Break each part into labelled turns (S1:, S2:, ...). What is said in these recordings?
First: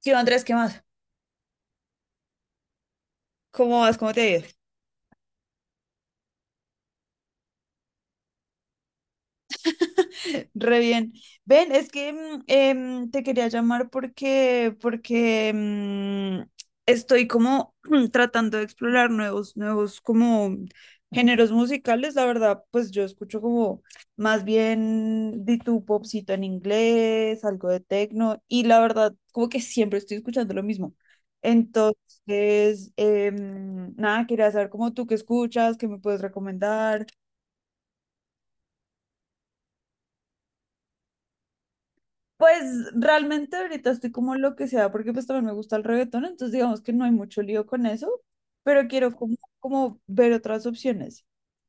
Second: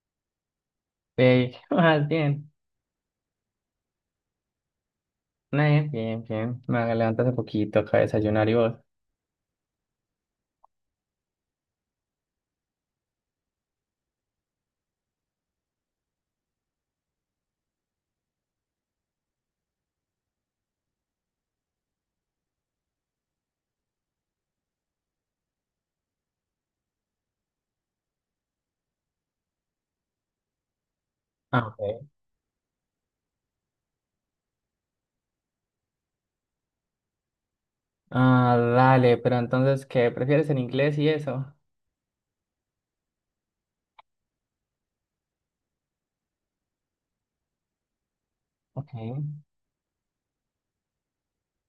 S1: Sí, Andrés, ¿qué más?
S2: Hey, ¿qué más? Bien,
S1: ¿Cómo vas? ¿Cómo te ha ido?
S2: bien, bien, bien. Me levanté hace poquito, acá de desayunar y vos.
S1: Re bien. Ven, es que te quería llamar porque estoy como tratando de explorar nuevos como géneros musicales. La verdad, pues yo escucho como más bien de tu popcito en inglés, algo de techno, y la verdad, como que siempre estoy escuchando lo mismo.
S2: Ah, ok.
S1: Entonces, nada, quería saber cómo tú qué escuchas, qué me puedes recomendar.
S2: Ah, dale, pero entonces, ¿qué prefieres en inglés y eso?
S1: Pues realmente ahorita estoy como lo que sea, porque pues también me gusta el reggaetón, entonces digamos que no hay mucho lío con eso, pero
S2: Ok.
S1: quiero como ver otras opciones.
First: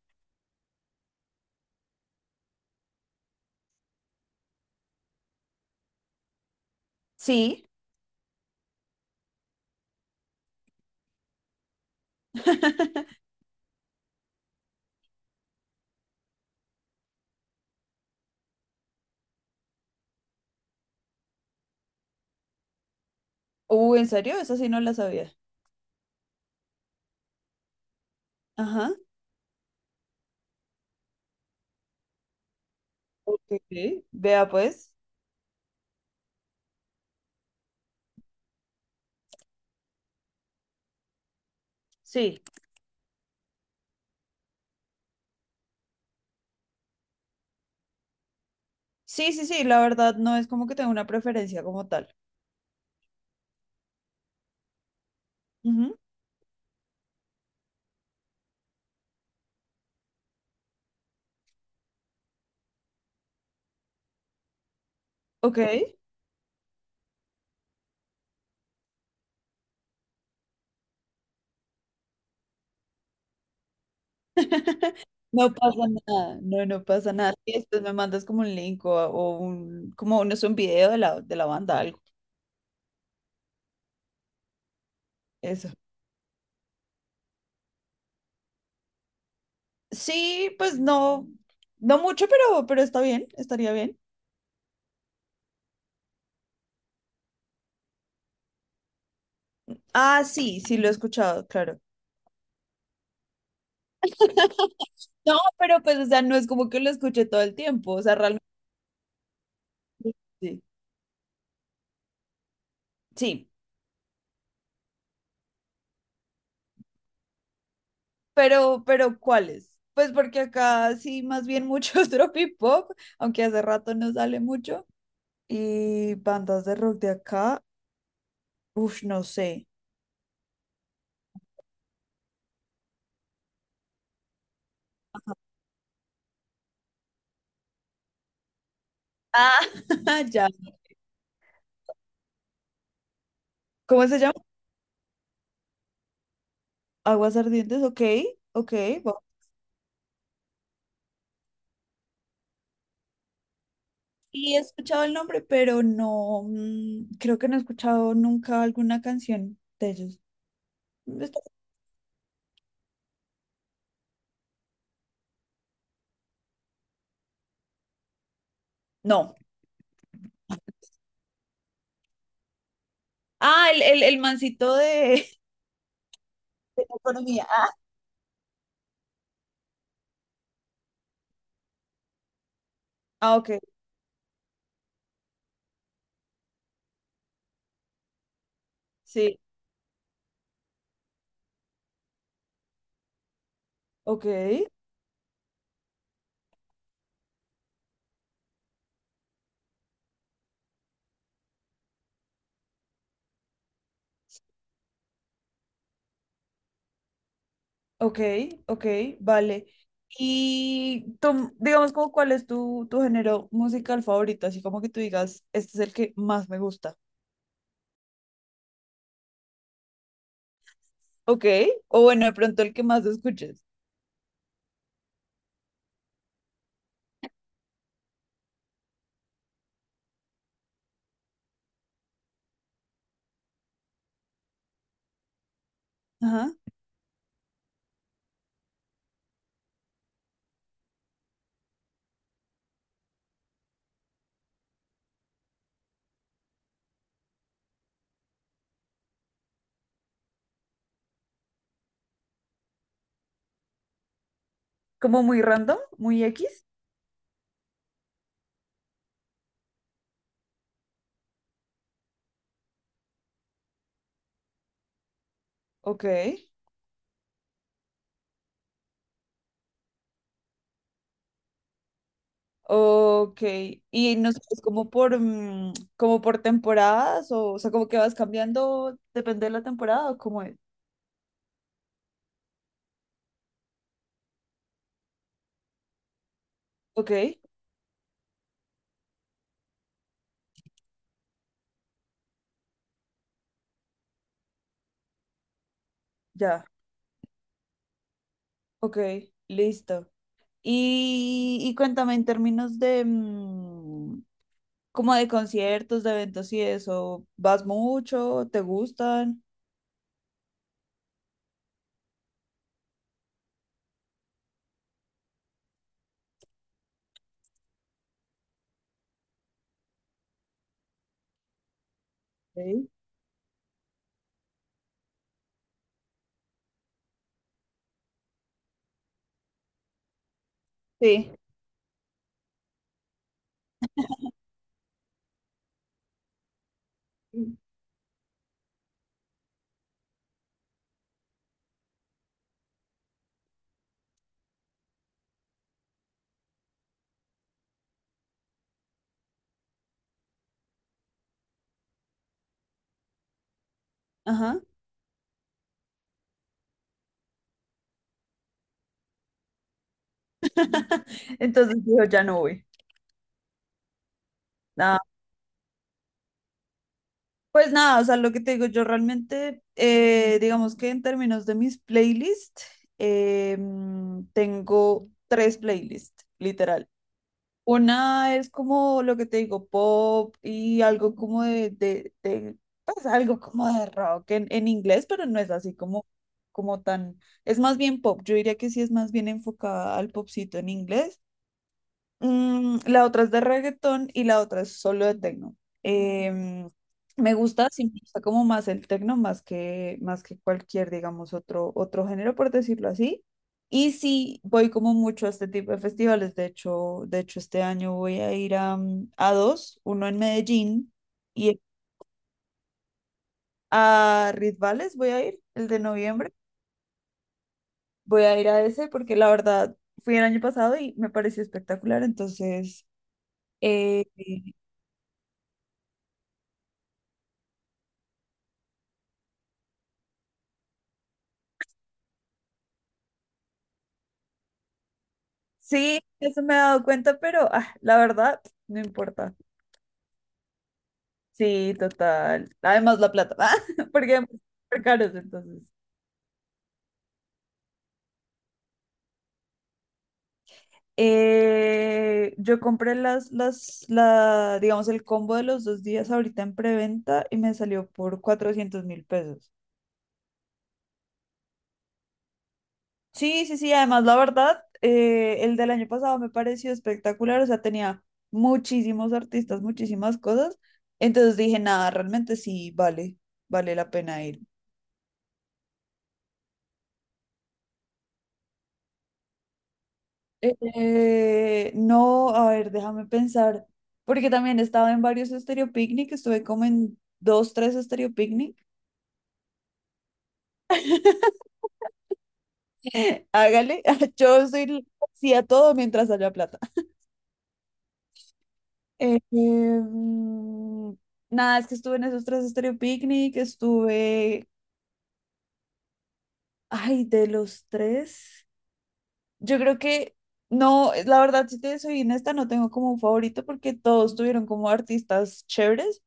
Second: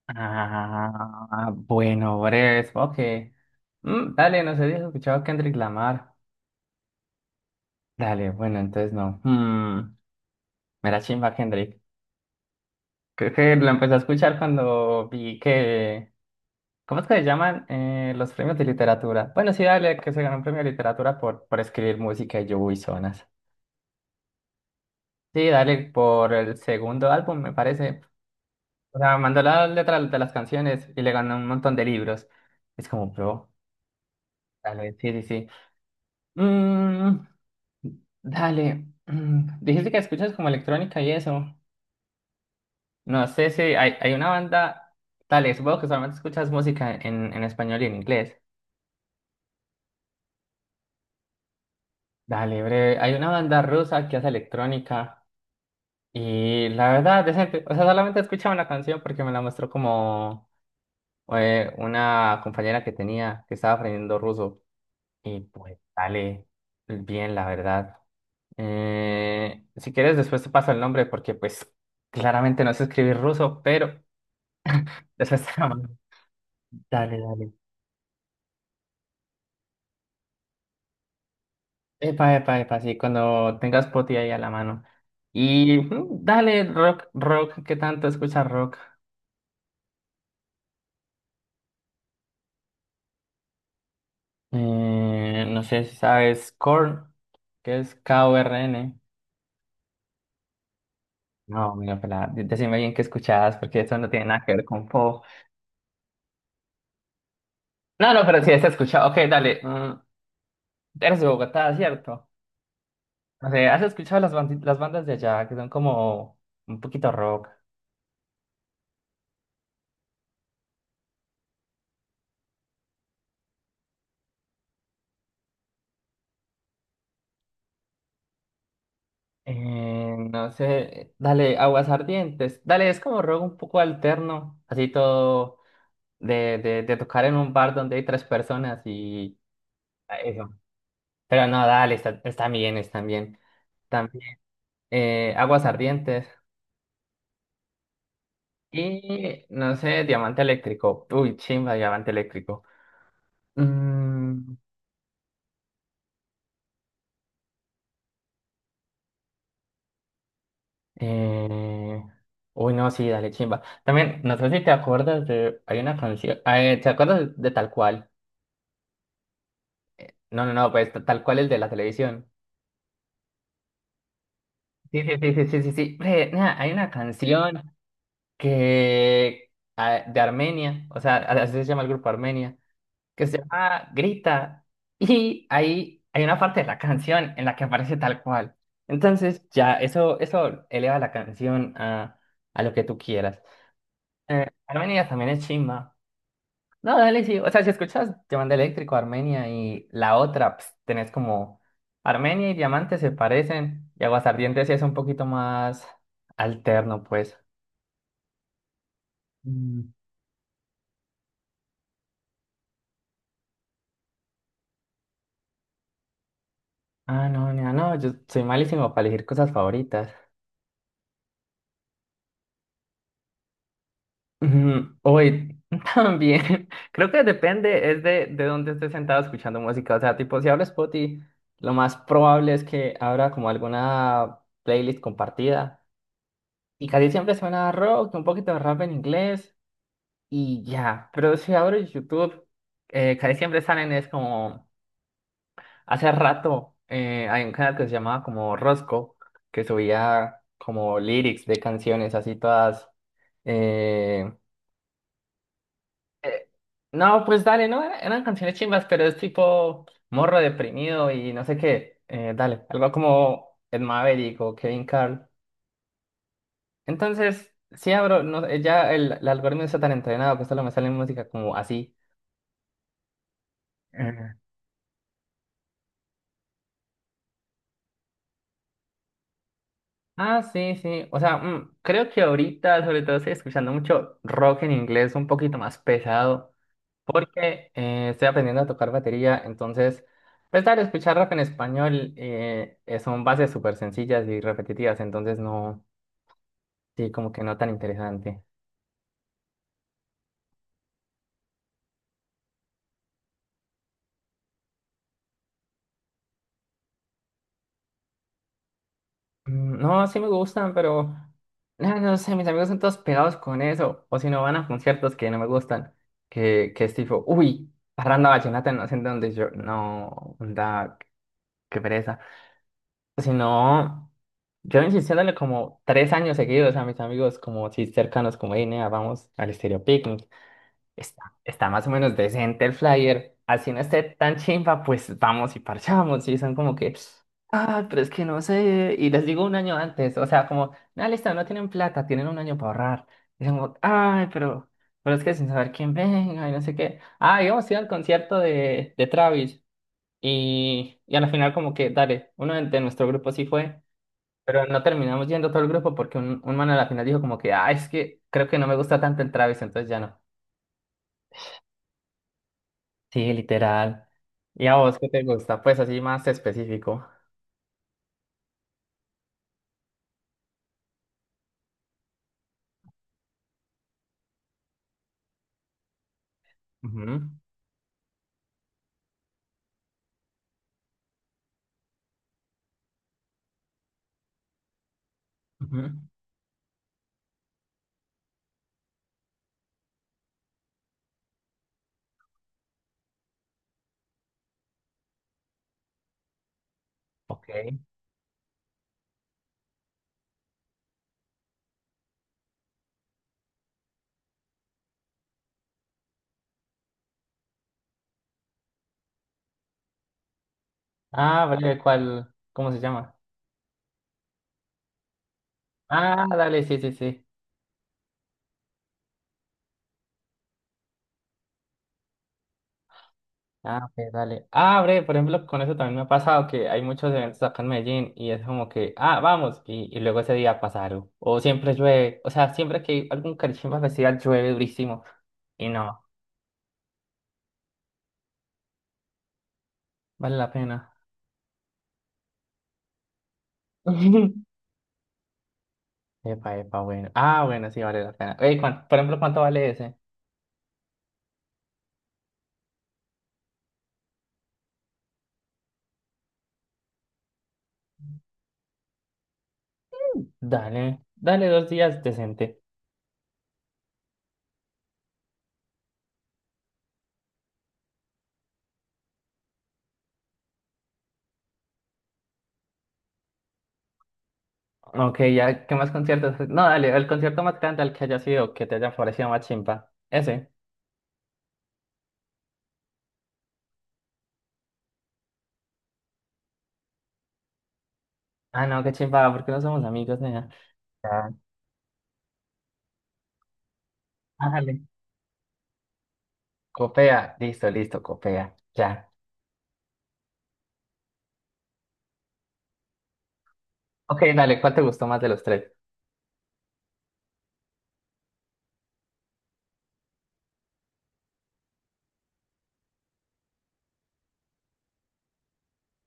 S2: Ah, bueno, breves, ok. Dale, no sé si has escuchado a Kendrick Lamar.
S1: Sí.
S2: Dale, bueno, entonces no. Hmm, me la chimba Kendrick. Creo que lo empecé a escuchar cuando vi que... ¿Cómo es que se llaman los premios de literatura? Bueno, sí, dale, que se ganó un premio de literatura por escribir música y yo, uy, zonas.
S1: ¿En serio? Esa sí no la sabía.
S2: Sí, dale por el segundo álbum, me parece.
S1: Ajá.
S2: O sea, mandó las letras de las canciones y le ganó un montón de libros. Es como, bro,
S1: Ok. Vea pues.
S2: dale, sí, sí, sí. Mm, dale, dijiste que escuchas como electrónica y eso.
S1: Sí.
S2: No sé si hay una banda, dale, supongo que solamente escuchas música en español y en inglés.
S1: Sí, sí, sí, la verdad no es como que tenga una preferencia como tal.
S2: Dale, breve, hay una banda rusa que hace electrónica
S1: Ujú,
S2: y la verdad, decente. O sea, solamente escuchaba una canción porque me la mostró como... una compañera que tenía que estaba aprendiendo ruso y
S1: ok.
S2: pues sale bien, la verdad. Si quieres, después te paso el nombre porque pues claramente no sé escribir ruso, pero después
S1: No
S2: te lo
S1: pasa
S2: mando.
S1: nada, no, no pasa
S2: Dale,
S1: nada.
S2: dale.
S1: Y después me mandas como un link o un, como no sé, un video de la banda, algo.
S2: Epa, epa, epa, sí, cuando tengas poti ahí a la mano.
S1: Eso.
S2: Y dale, rock, ¿qué tanto escuchas rock?
S1: Sí, pues no, no mucho, pero está bien, estaría bien.
S2: No sé si sabes Korn, que es K-O-R-N.
S1: Ah, sí, sí lo he escuchado,
S2: No,
S1: claro.
S2: mira, pelada, decime bien qué escuchabas, porque eso no tiene nada que ver con pop.
S1: No, pero pues, o sea, no es como que lo escuché todo el tiempo, o
S2: No,
S1: sea,
S2: no, pero
S1: realmente
S2: sí has escuchado. Ok, dale.
S1: sí.
S2: Eres de Bogotá, ¿cierto?
S1: Sí,
S2: No sé, ¿has escuchado las bandas de allá que son como un poquito rock?
S1: pero ¿cuáles? Pues porque acá sí, más bien mucho es aunque hace rato no sale mucho. Y bandas de rock de acá, uff, no sé.
S2: No sé, dale, Aguas Ardientes. Dale, es como rock un poco alterno, así todo de tocar en un bar donde hay tres personas y
S1: Ah,
S2: ah,
S1: ya.
S2: eso. Pero no, dale, está bien, está bien.
S1: ¿Cómo se
S2: También
S1: llama?
S2: Aguas Ardientes.
S1: Aguas Ardientes, ok, ok.
S2: Y no sé, Diamante Eléctrico. Uy, chimba, Diamante Eléctrico. Mm,
S1: Y he escuchado el nombre, pero no, creo que no he escuchado nunca alguna canción de ellos. Está-
S2: Eh... Uy, no, sí, dale, chimba. También, no sé si te acuerdas de... Hay una canción... ¿te acuerdas de Tal Cual?
S1: No.
S2: No, no, no, pues Tal Cual el de la televisión.
S1: Ah, el mancito
S2: Sí, sí,
S1: de,
S2: sí, sí, sí, sí, sí. Bre, nea, hay
S1: de
S2: una
S1: la economía. Ah,
S2: canción que... ah, de Armenia, o sea, así se llama el grupo Armenia, que
S1: ah,
S2: se
S1: ok,
S2: llama Grita. Y ahí hay una parte de la canción en la que aparece Tal Cual.
S1: sí.
S2: Entonces, ya, eso eleva la canción a lo que tú quieras.
S1: Ok,
S2: Armenia también es chimba. No, dale, sí. O sea, si escuchas Diamante Eléctrico, Armenia y la otra, pues, tenés como Armenia y Diamante se parecen y Aguasardientes sí es un poquito más alterno, pues.
S1: ok, ok, vale.
S2: Mm.
S1: Y tú, digamos como cuál es tu género musical favorito, así como que tú digas, este es el que más me gusta.
S2: Ah, no, no, no, yo soy malísimo para elegir cosas favoritas.
S1: Ok, o bueno, de pronto el que más escuches.
S2: Ujú, Uy, también, creo que depende, es de dónde estés sentado escuchando música. O sea, tipo, si hablo Spotify, lo más probable es que abra como alguna playlist compartida.
S1: Ajá.
S2: Y casi siempre suena rock, un poquito de rap en inglés. Y ya, pero si abres YouTube, casi siempre salen es como, hace rato hay un canal que se llamaba como Rosco, que subía como lyrics de canciones así todas, eh,
S1: Como muy random, muy
S2: eh,
S1: X.
S2: no, pues dale, no, eran canciones chimbas, pero es tipo morro deprimido y no sé qué, dale, algo como Ed Maverick o Kevin Carl.
S1: Ok.
S2: Entonces, si abro, no, ya el algoritmo está tan entrenado que solo me sale música como así.
S1: Ok, y no sé, es como por temporadas o sea, como que vas cambiando, depende de la temporada o cómo
S2: Ah,
S1: es.
S2: sí, sí. O sea, creo que ahorita sobre todo estoy escuchando mucho rock en inglés, un poquito más pesado,
S1: Ok,
S2: porque estoy aprendiendo a tocar batería, entonces, pues dale, escuchar rock en español son bases súper sencillas y repetitivas, entonces no,
S1: ya,
S2: sí, como que no tan interesante.
S1: ok, listo. Y cuéntame en términos de, como de conciertos, de eventos y eso, ¿vas mucho? ¿Te gustan?
S2: Mm, no, sí me gustan, pero no sé, mis amigos son todos pegados con eso, o si no van a conciertos que no me gustan, que es tipo, uy, parranda vallenata, no sé en dónde yo, no, da, qué pereza.
S1: Sí.
S2: Si no, yo insistiéndole como tres años seguidos a mis amigos, como si cercanos, como, hey, nea, vamos al Estéreo Picnic.
S1: Sí.
S2: Está más o menos decente el flyer. Así no esté tan chimba, pues vamos y parchamos. Y son como que, ah, pero es que no sé. Y les digo un año antes, o sea, como, nada, listo, no tienen plata, tienen un año para ahorrar. Y son como, ay, pero es que sin saber quién venga y no sé qué. Ah, y vamos a ir al concierto de Travis. Y al final como que, dale, uno de nuestro grupo sí fue.
S1: Ajá.
S2: Pero no terminamos yendo todo el grupo porque un man a la final dijo como que, ah, es que creo que no me gusta tanto el Travis, entonces ya no.
S1: Entonces dijo, ya no voy.
S2: Sí, literal. ¿Y a vos qué te gusta? Pues así más específico.
S1: Pues nada, o sea, lo que te digo, yo realmente, digamos que en términos de mis playlists, tengo tres playlists, literal.
S2: Ujú,
S1: Una es como lo que te digo, pop y algo como de, pues algo como de rock en inglés, pero no es así
S2: ujú.
S1: como tan, es más bien pop, yo diría que sí es más bien enfocada al popcito en inglés. La otra es de reggaetón y la otra es solo de tecno. Em, me
S2: Ok.
S1: gusta, sí, me gusta como más el tecno, más que cualquier, digamos, otro género, por decirlo así. Y sí, voy como mucho a este tipo de festivales. De hecho, este año voy a ir a dos, uno en Medellín
S2: Ah,
S1: y
S2: breve, ¿cuál? ¿Cómo se llama?
S1: a Ritvales voy a ir, el de
S2: Ah,
S1: noviembre.
S2: dale, sí, sí, sí.
S1: Voy a ir a ese porque la verdad fui el año pasado y me pareció espectacular. Entonces...
S2: Ah,
S1: Eh,
S2: ok, dale. Ah, breve, por ejemplo, con eso también me ha pasado que hay muchos eventos acá en Medellín y es como que, ah, vamos, y luego ese día pasa algo. O siempre llueve, o sea, siempre que hay algún Carichimba Festival llueve durísimo y
S1: Sí,
S2: no,
S1: eso me he dado cuenta, pero la verdad, no importa.
S2: vale la pena.
S1: Sí, total. Además, la plata, porque son súper caros, entonces.
S2: Epa, epa, bueno. Ah, bueno, sí vale la pena. Ey, por ejemplo, ¿cuánto vale ese?
S1: Yo compré digamos, el combo de los 2 días ahorita en preventa y me salió por 400.000 pesos.
S2: Dale, dale dos días decente.
S1: Sí, sí, sí, además, la verdad, el del año pasado me pareció espectacular, o sea, tenía muchísimos artistas, muchísimas cosas, entonces dije, nada, realmente sí, vale, vale la pena ir.
S2: Ok, ya, ¿qué más conciertos? No, dale, el concierto más grande al que haya sido, que te haya parecido más chimpa. Ese.
S1: No, a ver, déjame pensar, porque también estaba en varios Estéreo Picnic, estuve como en dos, tres Estéreo Picnic.
S2: Ah, no, qué chimpa, porque no somos amigos, ¿nena? Ya.
S1: Hágale, yo
S2: Ah,
S1: soy
S2: dale.
S1: sí a todo mientras haya plata.
S2: Copea, listo, listo, copea. Ya.
S1: Eh, em, nada, es que estuve en esos tres Estéreo Picnic,
S2: Ok,
S1: estuve,
S2: dale, ¿cuál te gustó más de los tres?
S1: ay, de los tres, yo creo que, no, la verdad, si te soy honesta, no tengo como un favorito porque todos tuvieron como artistas chéveres.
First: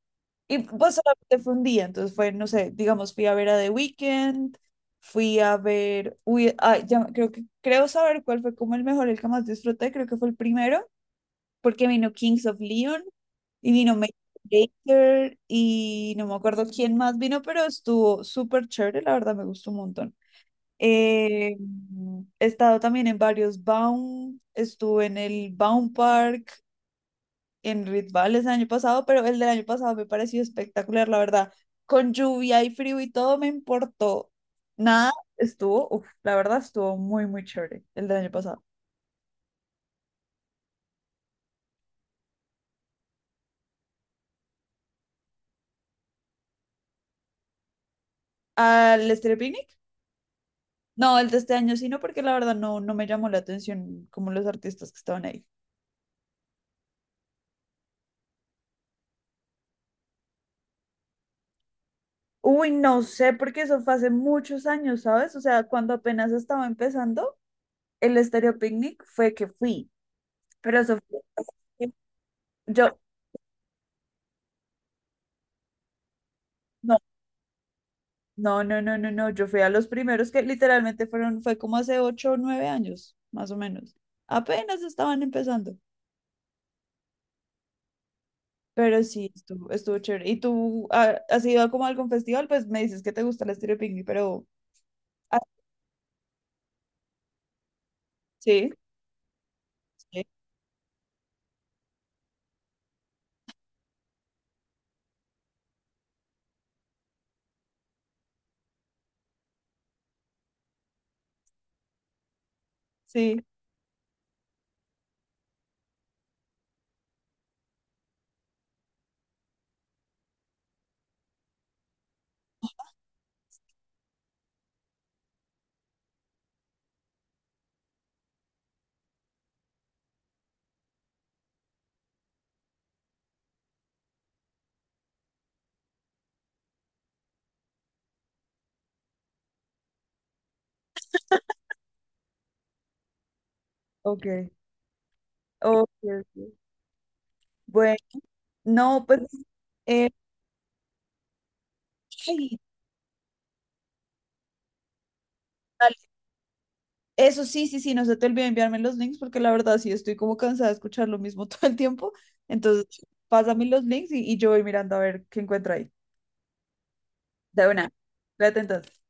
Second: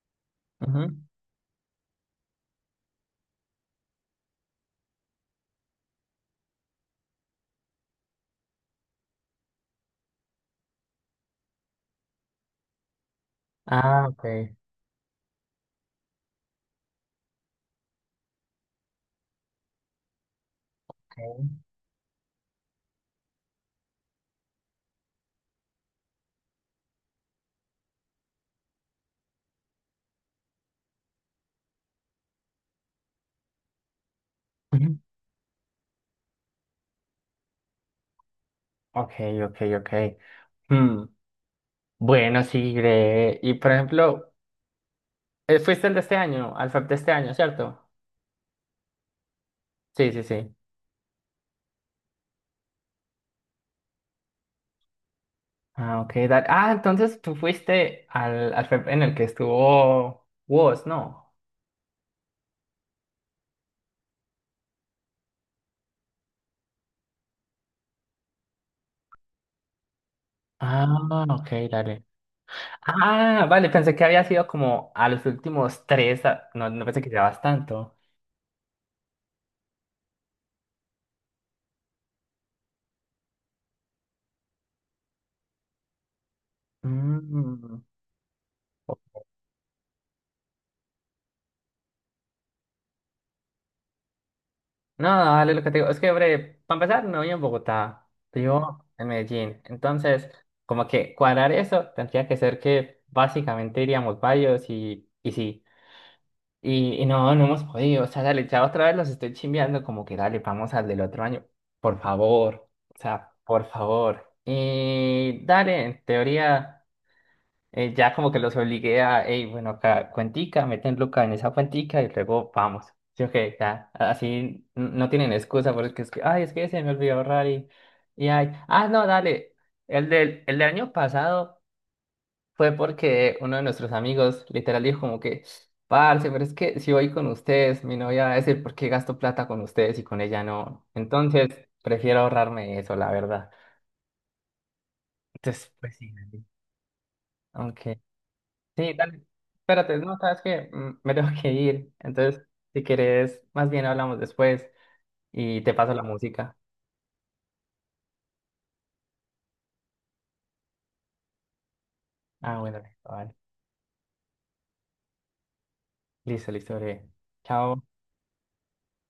S1: Y
S2: Ujú.
S1: pues solamente fue un día, entonces fue, no sé, digamos, fui a ver a The Weeknd, uy, ya, creo saber cuál fue como el mejor, el que más disfruté, creo que fue el primero, porque vino Kings of Leon y vino
S2: Ah,
S1: Major
S2: ok.
S1: Lazer y no me acuerdo quién más vino, pero estuvo súper chévere, la verdad me gustó un montón. Eh, he estado también en varios Baum, estuve en el Baum Park, en Red el año pasado, pero el del año pasado me pareció espectacular, la verdad. Con lluvia y frío y todo me importó.
S2: Ok,
S1: Nada, estuvo, uf, la verdad estuvo muy, muy chévere el del año pasado.
S2: ok, ok. Hmm, bueno, sí, Gre. Y por ejemplo, fuiste el de este año, al FEP de este año, ¿cierto?
S1: ¿Al estéreo Picnic?
S2: Sí, sí, sí.
S1: No, el de este año sí, no, porque la verdad no me llamó la atención como los artistas que estaban ahí.
S2: Ah, ok. Ah, entonces tú fuiste al FEP en el que estuvo vos, ¿no?
S1: Uy, no sé, porque eso fue hace muchos años, ¿sabes? O sea, cuando apenas estaba empezando, el estéreo Picnic fue que fui, pero eso fue...
S2: Ah, ok, dale.
S1: Yo,
S2: Ah, vale, pensé que había sido como a los últimos tres, no, no
S1: no,
S2: pensé que llevabas tanto.
S1: No, no, no, no, no. Yo fui a los primeros que literalmente fue como hace 8 o 9 años, más o menos. Apenas estaban empezando.
S2: Mm.
S1: Pero sí, estuvo chévere. ¿Y tú has ido a como a algún festival? Pues me dices que te gusta el estilo pingüi, pero.
S2: No,
S1: Ah,
S2: dale, lo que te digo, es que, hombre, para empezar, no vivo en Bogotá,
S1: sí,
S2: vivo en Medellín.
S1: sí,
S2: Entonces, como que cuadrar eso tendría que ser que básicamente iríamos varios y sí. Y no, no hemos podido. O sea, dale, ya otra vez los estoy chimbeando, como que dale, vamos al del otro año. Por favor. O sea,
S1: sí.
S2: por favor. Y dale, en teoría, ya como que los obligué a, hey, bueno, acá, cuentica, meten Luca en esa cuentica y luego vamos. Sí, ok, ya. No tienen excusa porque es que, ay, es que se me olvidó ahorrar y ay. Ah, no, dale. El del año pasado. Fue porque uno de nuestros amigos literal dijo como que, parce, pero es que si voy con ustedes, mi novia va a decir, ¿por qué gasto plata con ustedes y con ella no? Entonces, prefiero ahorrarme eso, la verdad.
S1: Ok.
S2: Entonces,
S1: Ok,
S2: pues sí, dale.
S1: ok. Bueno,
S2: Aunque... Sí,
S1: no, pues.
S2: dale. Espérate,
S1: eh,
S2: no, sabes que me tengo que ir. Entonces,
S1: ay,
S2: si quieres, más bien hablamos después y te paso la
S1: dale.
S2: música.
S1: Eso sí, sí, sí, no se te olvide enviarme los links porque la verdad sí estoy como cansada de escuchar lo mismo todo el tiempo.
S2: Ah, bueno,
S1: Entonces,
S2: listo, vale.
S1: pásame los links y yo voy mirando a ver qué encuentro ahí.
S2: Listo, listo, breve.
S1: De
S2: Chao.
S1: una. Cuídate entonces.